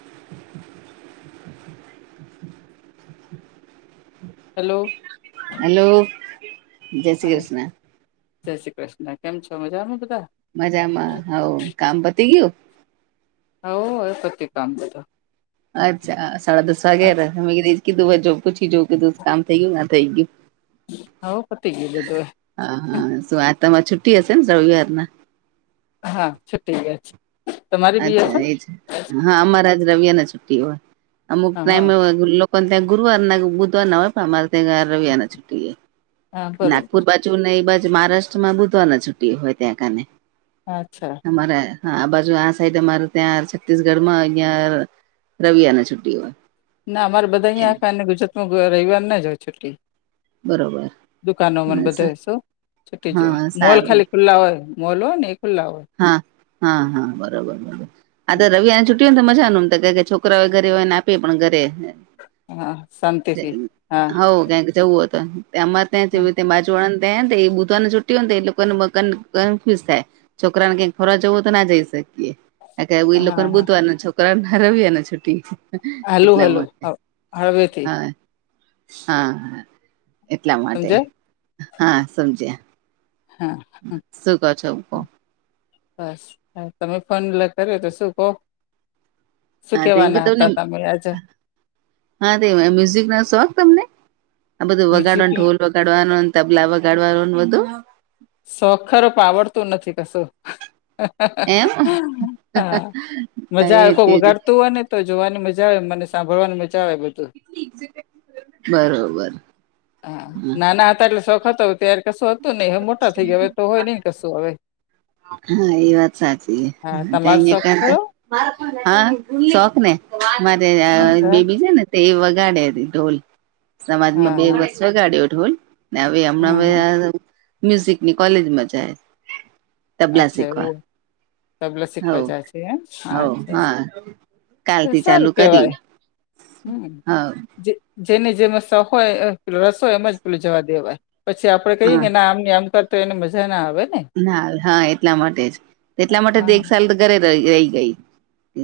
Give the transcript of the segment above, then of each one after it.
[inaudible] Hello hello જય શ્રી હા કૃષ્ણ. જય શ્રી કૃષ્ણ કેમ છો મજામાં બધા- મજામાં હવ કામ પતી ગયું- હવ હવે પત્યું કામ તો- અચ્છા સાડા દસવા ગયા કે ત વાજ પૂછી જો કે કામ થઈ ગયું ના થઈ ગયું. હ [inaudible] હા પતી ગ બધવે- હા હા શું આ તમામાં છુટ્ટી હશે ને રવિવારના- હા છુટી છે આજ અચ્છા એ છે હા અમારા આજ રવિ ના છુ્ટી હોય અમુક હા હા ટાઈમે- પણ ત્યાં ગુરુવાર બુધવાર ના હોય પણ અમારે ત્યાં રવિવારના છુટી હોય- હા બરોબર નાગપુર બાજુ ને એ બાજુ મહારાષ્ટ્ર માં બુધવાર ના છુટી હોય ત્યાં કને- અચ્છા- અમારા હા બાજુ આ સાઈડ અમાર ત્યાં છત્તીસગઢ માં અહિયાં- રવિવાર ના છુટ્ટી હોય- ના અમારે બધા અહીં આખેને ગુજરાતમાં રવિવાર ના જ હોય છુટી- બરોબર દુકાનો મને બધા શું છૂટી જ હોય હા મોલ સારું ખાલી ખુલ્લા હોય- મોલો હોય ને એ ખુલ્લા હોય. હા હા હા બરોબર બરોબર આ રવિ- -એ તો મજાનું એમ છોકરાઓય ઘરે હોય ને આપી પણ ઘરે- હા શાંતિથી હા હોવ ક જવું હો તો- અમારે ત્યાં હા જે્યા બાજુળાને ત્યાં ને એ બુધવાર ને છુટી હો ને તો એ લોકોને કન્ફ્યુઝ થાય- છોકરા ને કઈક ફરવા જવું હોય તો ના જઈ શકીએ લોકો ને હા બુધવારને છોકરા- હ રવિવાર ના છુટી- હલ્લો એટલા હલ્લો માટે હા આવે છે. હા હા એટલા માટે સમજાય હા સમજ્યા- હા. [unintelligible] શું કરો છો? બસ હા તમે ફોન કર્યો તો શું કો? શું હા તો એમ કે કેવાના હતા તમને તમે આજ- હા તે મ્યુઝિક ના શોખ તમને આ બધું વગાડો મ્યુઝિક ઢોલ- વગાડવાનો તબલા વગાડવાનો બધો- શોખ ખરો પણ આવડતું નથી કશું- એમ હા મજા એ આવે જ કોક એજ વગાડતું હોય ને તો જોવાની મજા આવે મને સાંભળવાની મજા આવે બધુ બરોબર હ હા નાના હતા એટલે શોખ હતો ત્યારે કશું હતું નઈ હવે મોટા થઈ ગયા હવે તો હોય નહિ કશું હવે હા એ વાત સાચી હા છે તમારો શોખ અહીંયા ખરો કર હા શોખ ને મારે અચ્છા બેબી છે ને તે એ વગાડે રિ ઢોલ સમાજમાં હા બે હા વસ વગાડ્યો ઢોલ ને હવે હમણાં હમ હમ મ્યુઝિક ની કોલેજમાં જાય. તબલા અચ્છા એઉ શીખવા તબલા સીખવા હવ જાય છે હા હવ અચ્છા- હા હા કાલથી ચાલુ સારું કર્યું કેવાય હમ્મ હવ જે- જેને જેમ શોખ હોય રસ હોય એમ જ પેલું જવા દેવાય. પછી આપડે કહીએ હા કે ના આમ નહી આમ કર તો એને મજા ના આવે. ને ના હા એટલા માટે જ એટલા માટે તો એક હા સાલ તો ઘરે રહી ગઈ.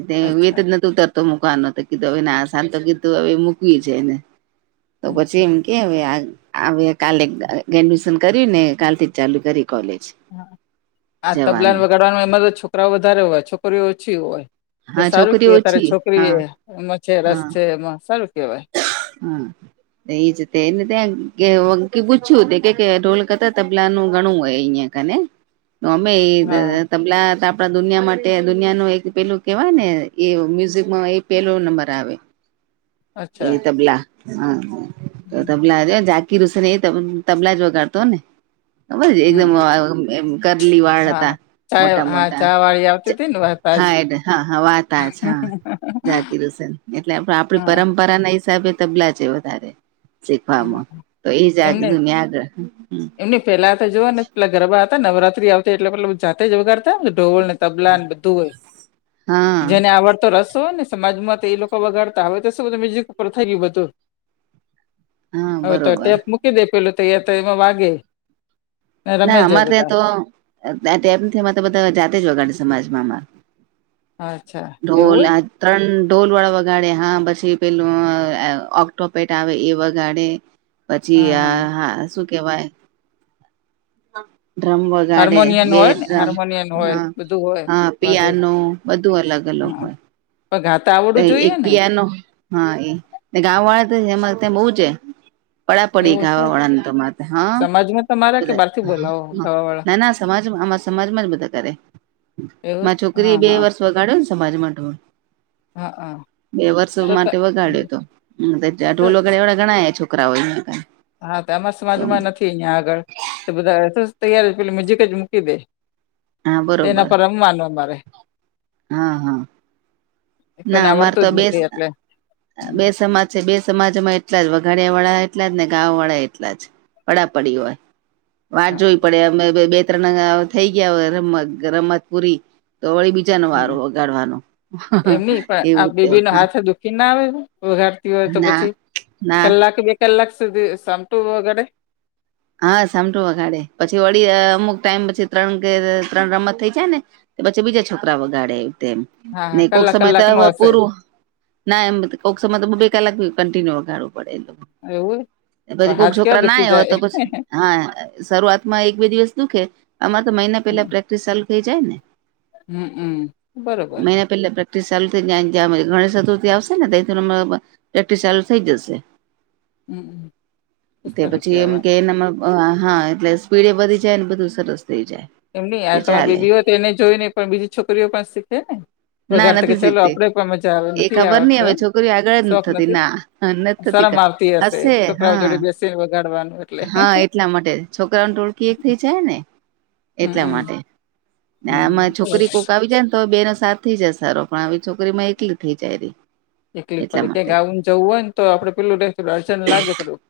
તે વેત અચ્છા જ નથી ઉતરતો મૂકવાનો તો કીધું હવે આ સાલ તો કીધું હવે મૂકવી જ હે એને- તો પછી હમ હમ્મ. - કેવે હ કાલે ગ્રેજ્યુએશન કર્યું ને કાલ થી જ ચાલુ કરી કોલેજ- આ તબલા ને જવાનું વગાડવાનું એમાં તો છોકરાઓ વધારે હોય છોકરીઓ ઓછી હોય. તો હા સારું છોકરી કેવાય તારે ઓછી છોકરી હા એ એમાં છે રસ હા છે એમાં સારું કેવાય. હા. એ જ તેને ત્યાં પૂછ્યું કે ઢોલ કરતા તબલાનું ઘણું હોય અહિયાં હ ને અમે એજ હા તબલા તા આપણા દુનિયા માટે દુનિયા નુ એક પેલું કેહેવાય ને એ મ્યુઝિકમાં એ પેલો નંબર આવે એ અચ્છા તબલા હા તબલા જ જાત કીધું સરે તબલા જ વગડતો ને ખબર છે એકદમ હમમ કરલી વાળ હા હતા ચા મોટા હા મોટા ચા વાળી આવતી હતી ને વાત આજ હા એડ હા હા વાત આ જ હા જાગીર શે એટલે આપણી હા પર પરંપરા ના હિસાબે તબલા છે વધારે શીખવામાં તો એ જ જાતનું ન્યાદ પેલાતા જુઓ ને પેલા ગરબા હતા નવરાત્રી આવતી એટલે મતલબ જાતે જ વગાર ઢોળને તબલા ને બધું હોય હા જેને આવડતો રસ તોને ને સમાજમાં તો એ લોકો વગાડતા હવે તો શું બધું મ્યુઝિક ઉપર થઈ ગયું બધું. હા હવે તો બરોબર ટેપ મૂકી દે પેલું તોયા તો એમાં વાગે ને રમે ના જાય અમારે બધા ત્યાં તો તમ અમારે તો બધાં જાતે જ વગાડ સમાજમાં મા અચ્છા એવું ઢોલ હોય આ ત્રણ ઢોલ વાળા વગાડે હા પછી પેલું ઓક્ટો પેટ આવે એ વગાડે પછી આ હા શું કેવાય. હા ધર્મહોલ ગાડે હાર્મોનિયન હોય ને બેમ હાર્મોનિયન હ હોય બધું હોય હા વાગે પિયાનો બધું અલગ અલગ હા હોય. પણ ગાતા આવડવું એક જોઈએ ને પિયાનો હા એ ગાવા વાળા તો એ અમારે ત્યાં બહુ જ હે પડાપડી એવું છે ગાવા વાળા ની તો અમાર ત્યાં હા. સમાજમાં તમારે બધા ના ના સમાજમાં અમાર સમાજમાં જ બધા કરે એવું જ માર હા છોકરીએ બે હા વર્ષ વગાડ્યો ને સમાજમા ઢોલ હા હા બે વર્ષ તો માટે ત- વગાડ્યો તો ઢોલ તો વગાડ્યા વાળા ઘણા છોકરા હે અહીંયા કર હા તો અમાર સમાજમાં નથી અહિયાં આગળ તો બધા તૈયારી પેલુ મ્યુઝિક જ મૂકી દે. હા તેના બરોબર પર રમવાનું અમારે હા હા કોઈને ના અમારે આવડતું તો જ બે નથી એટલે [inaudible] હમ, બે સમાજ છે. બે સમાજમાં એટલા જ વઘાડિયા વાળા એટલા જ ને ગાવવાળા એટલા જ પડાપડી હોય. વાર હા, જોવી પડે અમે બે બે ઉત્તર નગાવ થઈ ગયા વરમત ગરમ મત પૂરી તો વળી બી બીજા નો વાળો હમ. વગાડવાનો એમ હ પણ આ બેબી નો હાથ દુખી ના આવે વગાડતી હોય તો ના પછી ના કલાક કલાકસધી સામતુ વગાડે. હા સાટું વગાડે પછી વળી અમુક ટાઈમ પછી ત્રણ કે ત્રણ રમત થઈ જાય ને પછી બીજા છોકરા વગાડે તેમ હા હા ને કોક કલાક સમય તો કલાક નું હવે હશે પૂરું ના એમ કોક સમય બે કલાક કન્ટિન્યુ વગાડવું પડે એ લોકો એવું એ પણ પછી કોક હાથ કેવા છોકરા દુખી ના હોય જાય તો પછી હા શરૂઆતમાં એક બે દિવસ દુખે આમાં તો મહિના પેલા પ્રેક્ટિસ ચાલુ થઇ જાય ને હમ હમ બરોબર મહિના પેલા પ્રેક્ટિસ ચાલુ થઈને જ ગણ ચતુર્થી આવશે ને તેથી અમારા પર પ્રેક્ટિસ ચાલુ થઇ જશે. હમ બો સારું કેવાય! એનામા હા એટલે સ્પીડ એ વધી જાય ને બધું સરસ થઈ જાય. એમ ની તે તમારી ચાલે બેબીઓ તેને જોઈને પણ બીજી છોકરીઓ પાસે શીખે ને ના વગાર તો કે નથી ચાલ શીખતી આપડે પણ મજા આવે એ નથી ખબર નઈ આવડતો હવે એ છોકરીઓ આગળ જ શોખ થતી નથી. ના નથી થતી શરમ આવતી હશે છોકરાઓ જોડે બેસીને વગાડવાનું એટલે હે હે છોકરાઓ ને ઢોળકી એક થી જ છે ને હમમ એટલા હમ હમ માટે હમ. આમાં છોકરી બરાબર. કોક આવી જાય ને તો બે ને સાત થી જાય સારો પણ આવી છોકરીમાં એકલી થી જાય રી એકલી એટલા પડકે માટે ગાવુન જવું હોય ને તો આપડે પેલું દર્શન લાગે થોડું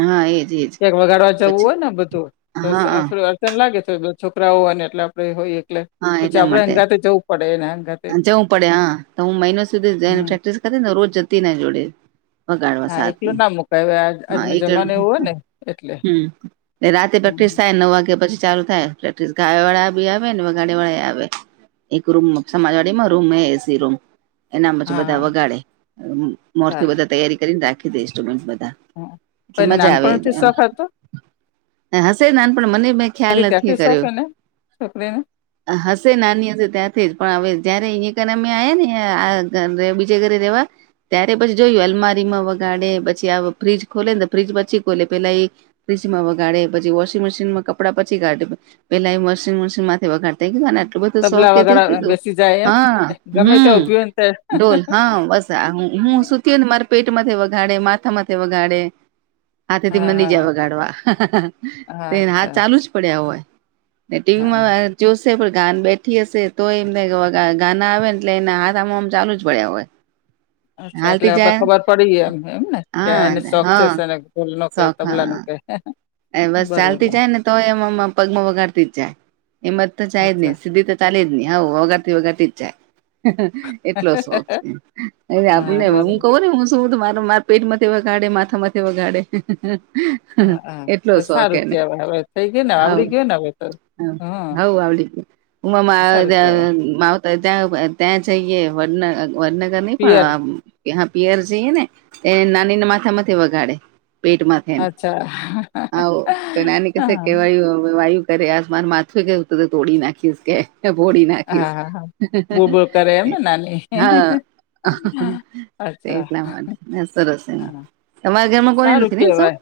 હા એજ એજ એક વગાડવા જવું પછી હોય ને બધું તો હા સાફરે તે ને લાગે તો છોકરાઓ હોવા ને એટલે આપડે હોય એટલે‌ હા એટલા માટે હંગાતે જવું પડે હા તો હું મહિનો સુધી જઈને હમ પ્રેક્ટિસ કદીને રોજ જતી ને જોડે વગાડવા હા સાદને એકલું ના મુકાય હવે આજ- હા આજનો એક જમાનો એવો હોય ને એટલે હમ રાતે હમ પ્રેક્ટિસ થાય નવ વાગ્યા પછી ચાલુ થાય પ્રેક્ટિસ ગાય વાળા બી આવે ને ગાડી વાળા આવે એક રૂમ સમાજવાડી માં રૂમ એસી રૂમ એનામાં બધા હા વગાડે મોરથી ચાલે બધા તૈયારી કરીને રાખી દે સુડસ હા પણ બધા એને મજા આવે નાનપણથી શોખ હતો હશે નાન પણ મને મે ખ્યાલ નથી કર્યો. છોકરી ને, હશે નાની હશે ત્યાંથી જ પણ હવે જયારે અહીયા કર અમે આયા ને બીજે ઘરે રેવા ત્યારે પછી જોયું અલમારીમાં વગાડે પછી આ ફ્રીજ ખોલે ને તો ફ્રીજ પછી ખોલે પેલા એ ફ્રીજ માં વગાડે પછી વોશિંગ મશીનમાં કપડા પછી કાઢે પેલા એ વોશિંગ મશીનમાંથી વગાડ-' [inaudible] શો તબલા કે વગાડવા કીધું બેસી હ જાય એમ ગમે હમ ત્યાં ઉભી હોય ને ત્યાં ઢોલ હા બસા હું શું? કેન મારે પેટમાંથી વગાડે, માથામાંથી વગાડે હાથે થી હા મની હા જાય વગાડવા હા તે હાથ અચ્છા ચાલુ જ પડ્યાં હોય. ને હા ટીવીમાં વાર જોશે પણ ગાન બેઠી હશે તો એમને ગાના આવે એટલે એના હાથ આમાં આમ ચાલુ જ પડ્યા હોય. [inaudible] અચ્છા એટલે હાલતી આપડે જાય ખબર પડી ગઈ એમ ને કે એને હા શોખ છે હા એને ઢોલ નો કે શોખ તબલા નો હા કે એ હ એ બસ ચાલતી જાય ને તો એમાં પગમાં વગાડતી જાય એમાં જ તો જાય જ અચ્છા નહી સીધી તો ચાલે જ ની આવું વગાતી વગાતી જ જાય. એટલો શોખ છે હા આપને હું બરોબર કવો ને હ ચુધ મારું માર પેટમાંથી વગાડે માથામાંથી વગાડે હી હી હે હ હા તો સારું કેવાય હવે થઈ ગયું ને આવડી ગયો ને હવે તો હ હવ હા આવડી ઉમા સારું કેવાય મા તો ત્યાં ત્યાં જઈએ વડન વડનગર નઈ પિયર પણ કે હ પિયર જઈએે ને એ નાની ના માથા માંથી વગાડે પેટમાં અચ્છા. આવાો તો નાની કહેશે હા કેવાયું વાયુ કરે આસમાન માથું કેું તો તોડી નાખીશ કે ભોળી હા નાખીશ હા હા બોલ બોલ કરે એમને નાની હા. અચ્છા એટલા માટેને સરસ એ હા તમાર ઘરમાં સારું કેવાય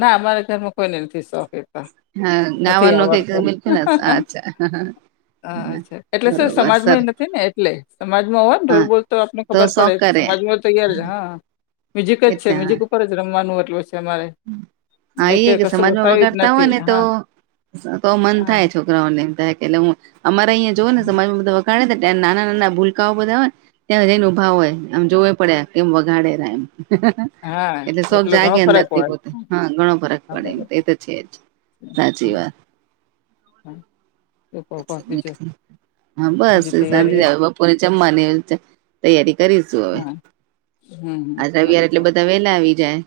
ના અમારા ઘરમાં કોઈને નથી સોખી હા નાવા [unintelligible] અચ્છા અ અચ્છા એટલે શું બરોબર સર સમાજમાં નથી ને એટલે સમાજમાં હોવા ને ઢોલ હા બોલ તો આપણે ખબર પડે શોખ તો કરે સમાજમાં તો તૈયાર જ હા મ્યુઝિક જ છે એટલે હા મ્યુઝિક ઉપર જ રમવાનું એટલું છે અમારે હા એટલે એઈ કે કશું સમાજમાં વસાયું જ વગાડતા હોય નથી ને તો હા તો મન હા થાય છોક અમારા અહં જોય ને સમાજમાં બધ વગાડે નાના નાના ભૂલકાઓ બધા. ત્યાં રનેભાવ હોય આમ જોવે પડ્યા કેમ વગાડે ર એમ. હા એટલે સૌ એટલો ઘણો જાગ્યા અંદર ફરક તે હોય પોતે હા ઘણો ફરક હા પડે એમ બરોબર એ તો છે, જ હ સાચી વાત. હ તો કો કોજ હા બસ સાતે જ આવે બપોરે જમવાની તૈયારી કરીશું હવે. હા હમ. આ રવિયર એટલે બરોબર બધા વેલા આવી જાય.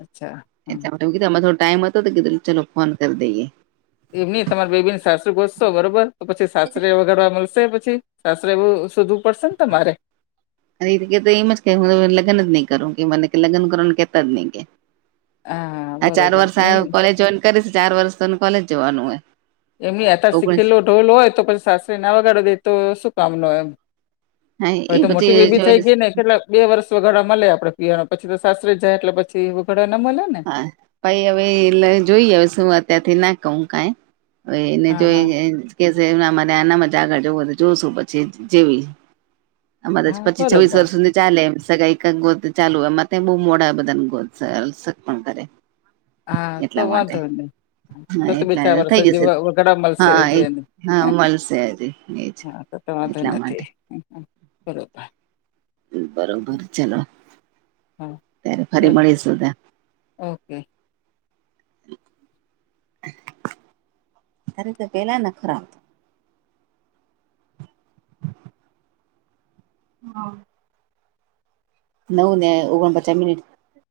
અચ્છા. હા એધમાં થોડો ટાઈમ હતો તોધ ચલો ફોન કરી દઈએ. એમ ન તમારે બેબી સાસુ ઘોશો બરોબર તો પછી સાસરે વગરવા મળશે પછી. સાસરે એવું શોધવું પડશે ને તમારે. એ રીતે તો એમ જ હું લગ્ન જ નહી કરું કે મને લગ્ન કરવા કેતા જ નહી કે હા આ ચાર બરોબર વર્ષ એમ કોલેજ જોઈન કરીશ ચાર વર્ષ તોને કોલેજ જવાનું હોય. એમ અતાર ઓગણીસ શીખેલો ઢોલ હોય તો પછી સાસરે ના વગાડવા દે તો શું કામ ન હોય એમ. હા એ હય તો મોટી પછી બેબી જોઈ થઈ ગઈ ને. એટલે બે વર્ષ વઘાડા મળે આપણે પીવાણા પછી તો સાસરે જાય એટલે પછી વઘાડા ના મળે ને ભાઈ હવે એ જોઈએ હવે શું અત્યારથી ના કું કઈ. હવે એને હા જો હા કેરે આનામાં જ આગળ જવું હોય તો જોશું પછી જેવી. આમાા હા પચીસ છાવવીસ બરોબર વર્ષ સુધ. ચાલે એમ સગા એક ગોત ચાલુ એમાં બહુ મોડા બધાને ગોત. પણ કરે હા તો એટલા માટે વાંધો નઈ. તો હા તો એટલા બચા થઈ વરશે જીવ જશે વઘડા મળશે હા જે એ હા મળશે હજી એજ હા. તો વાંધ એટલા માટે નથી બરોબર. બરોબર ચલો. હા ત્યારે ફરી ચાલ મળીશું તા. ઓકે. [inaudible] અરે તો પેલા ન ખરા હા. નવ ને ઓગણપચાસ મિનિટ